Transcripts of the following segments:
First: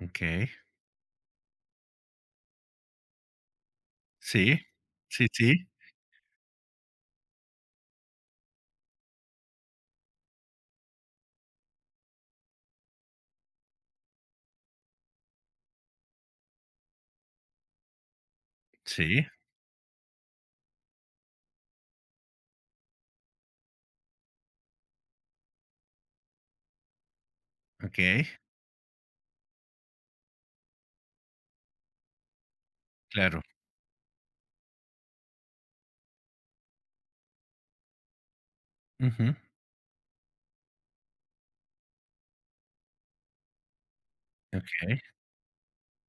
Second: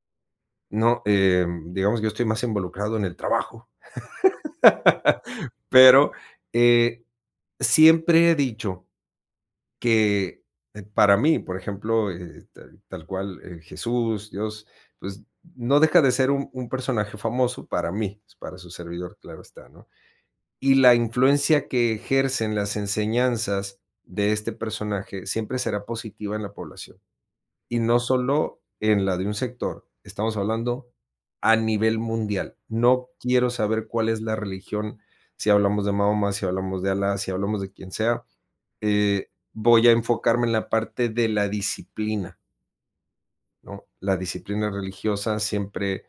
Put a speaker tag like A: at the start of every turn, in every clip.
A: Okey.
B: No, em, digamos que yo estoy más involucrado en el trabajo.
A: Sí. Sí, sí.
B: Pero, eh, siempre he dicho que para mí, por ejemplo, eh, tal tal cual, eh, Jesús, Dios, pues, no deja de ser un un personaje famoso para mí, pues, para su servidor,
A: Sí.
B: claro está, ¿no? Y la influencia que ejercen las enseñanzas de este personaje siempre será positiva en la población, y no
A: Okey.
B: solo en la de un sector, estamos hablando a nivel mundial. No
A: Claro.
B: quiero saber cuál es la religión, si hablamos de Mahoma, si hablamos de Allah, si hablamos de quien sea, eh,
A: Ujú.
B: voy a enfocarme en la parte de la disciplina ¿no? La disciplina
A: Okey.
B: religiosa siempre,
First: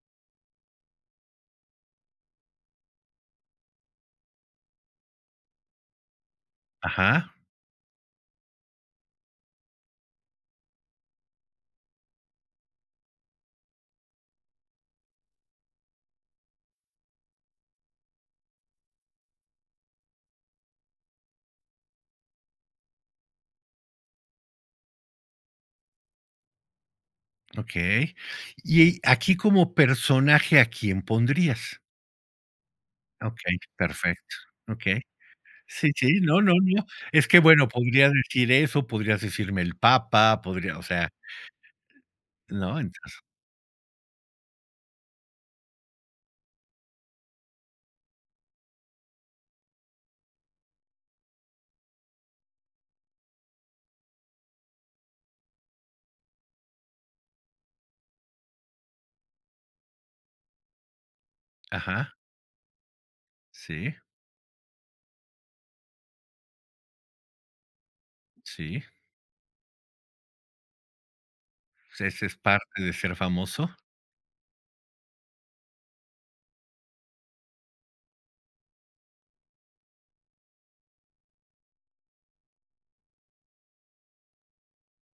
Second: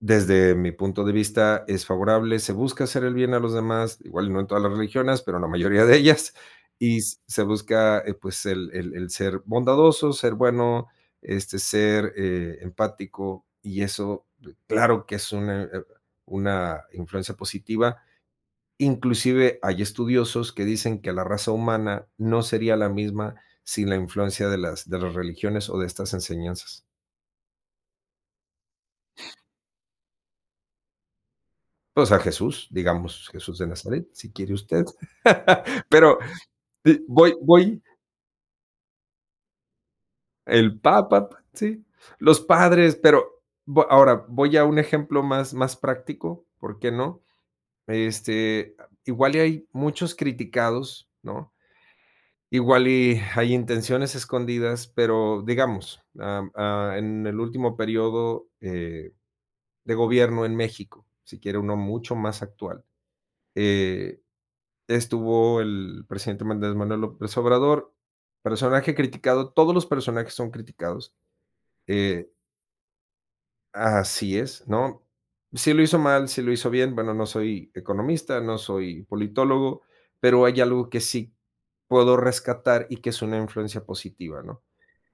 B: desde mi punto de vista, es favorable, se busca hacer el bien a los demás, igual y no en todas las religiones, pero la mayoría de ellas, y
A: Ajá.
B: se busca, eh, pues, el el el ser bondadoso, ser bueno, este, ser, eh, empático, y eso, b claro que es una una influencia positiva. Inclusive hay estudiosos que dicen que la raza humana no sería la misma sin la influencia de las de las religiones o de estas enseñanzas.
A: Okey. Y aquí, como personaje, ¿a quién pondrías?
B: Pues, a Jesús, digamos, Jesús
A: Okey,
B: de Nazaret, si
A: perfecto.
B: quiere usted.
A: Okey. Sí,
B: Pero
A: sí, no, no, no,
B: d
A: es
B: voy
A: que, bueno,
B: voy
A: podrías decir eso, podrías decirme el Papa, podrías
B: El
A: o sea
B: Papa, sí, los
A: ¿No?
B: padres,
A: Entonces
B: pero, vo ahora, voy a un ejemplo más más práctico, ¿por qué no? Este, igual y hay muchos criticados, ¿no? Igual, y hay intenciones escondidas, pero digamos, ah, ah, en el último período, eh, de gobierno en México, si quiere uno
A: Ajá.
B: mucho más actual,
A: Sí.
B: eh, estuvo el presidente Andrés Manuel López Obrador,
A: Sí.
B: personaje criticado, todos los personajes son criticados,
A: O sea, ¿eso
B: eh
A: es parte de ser famoso?
B: Así es, ¿no? Si lo hizo mal, si lo hizo bien, bueno, no soy economista, no soy politólogo, pero hay algo que sí puedo rescatar y que es una influencia positiva, ¿no?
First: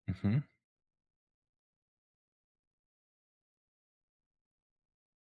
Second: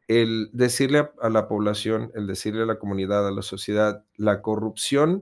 A: Ujú.
B: El decirle a a la población, el decirle a la comunidad, a la sociedad, la corrupción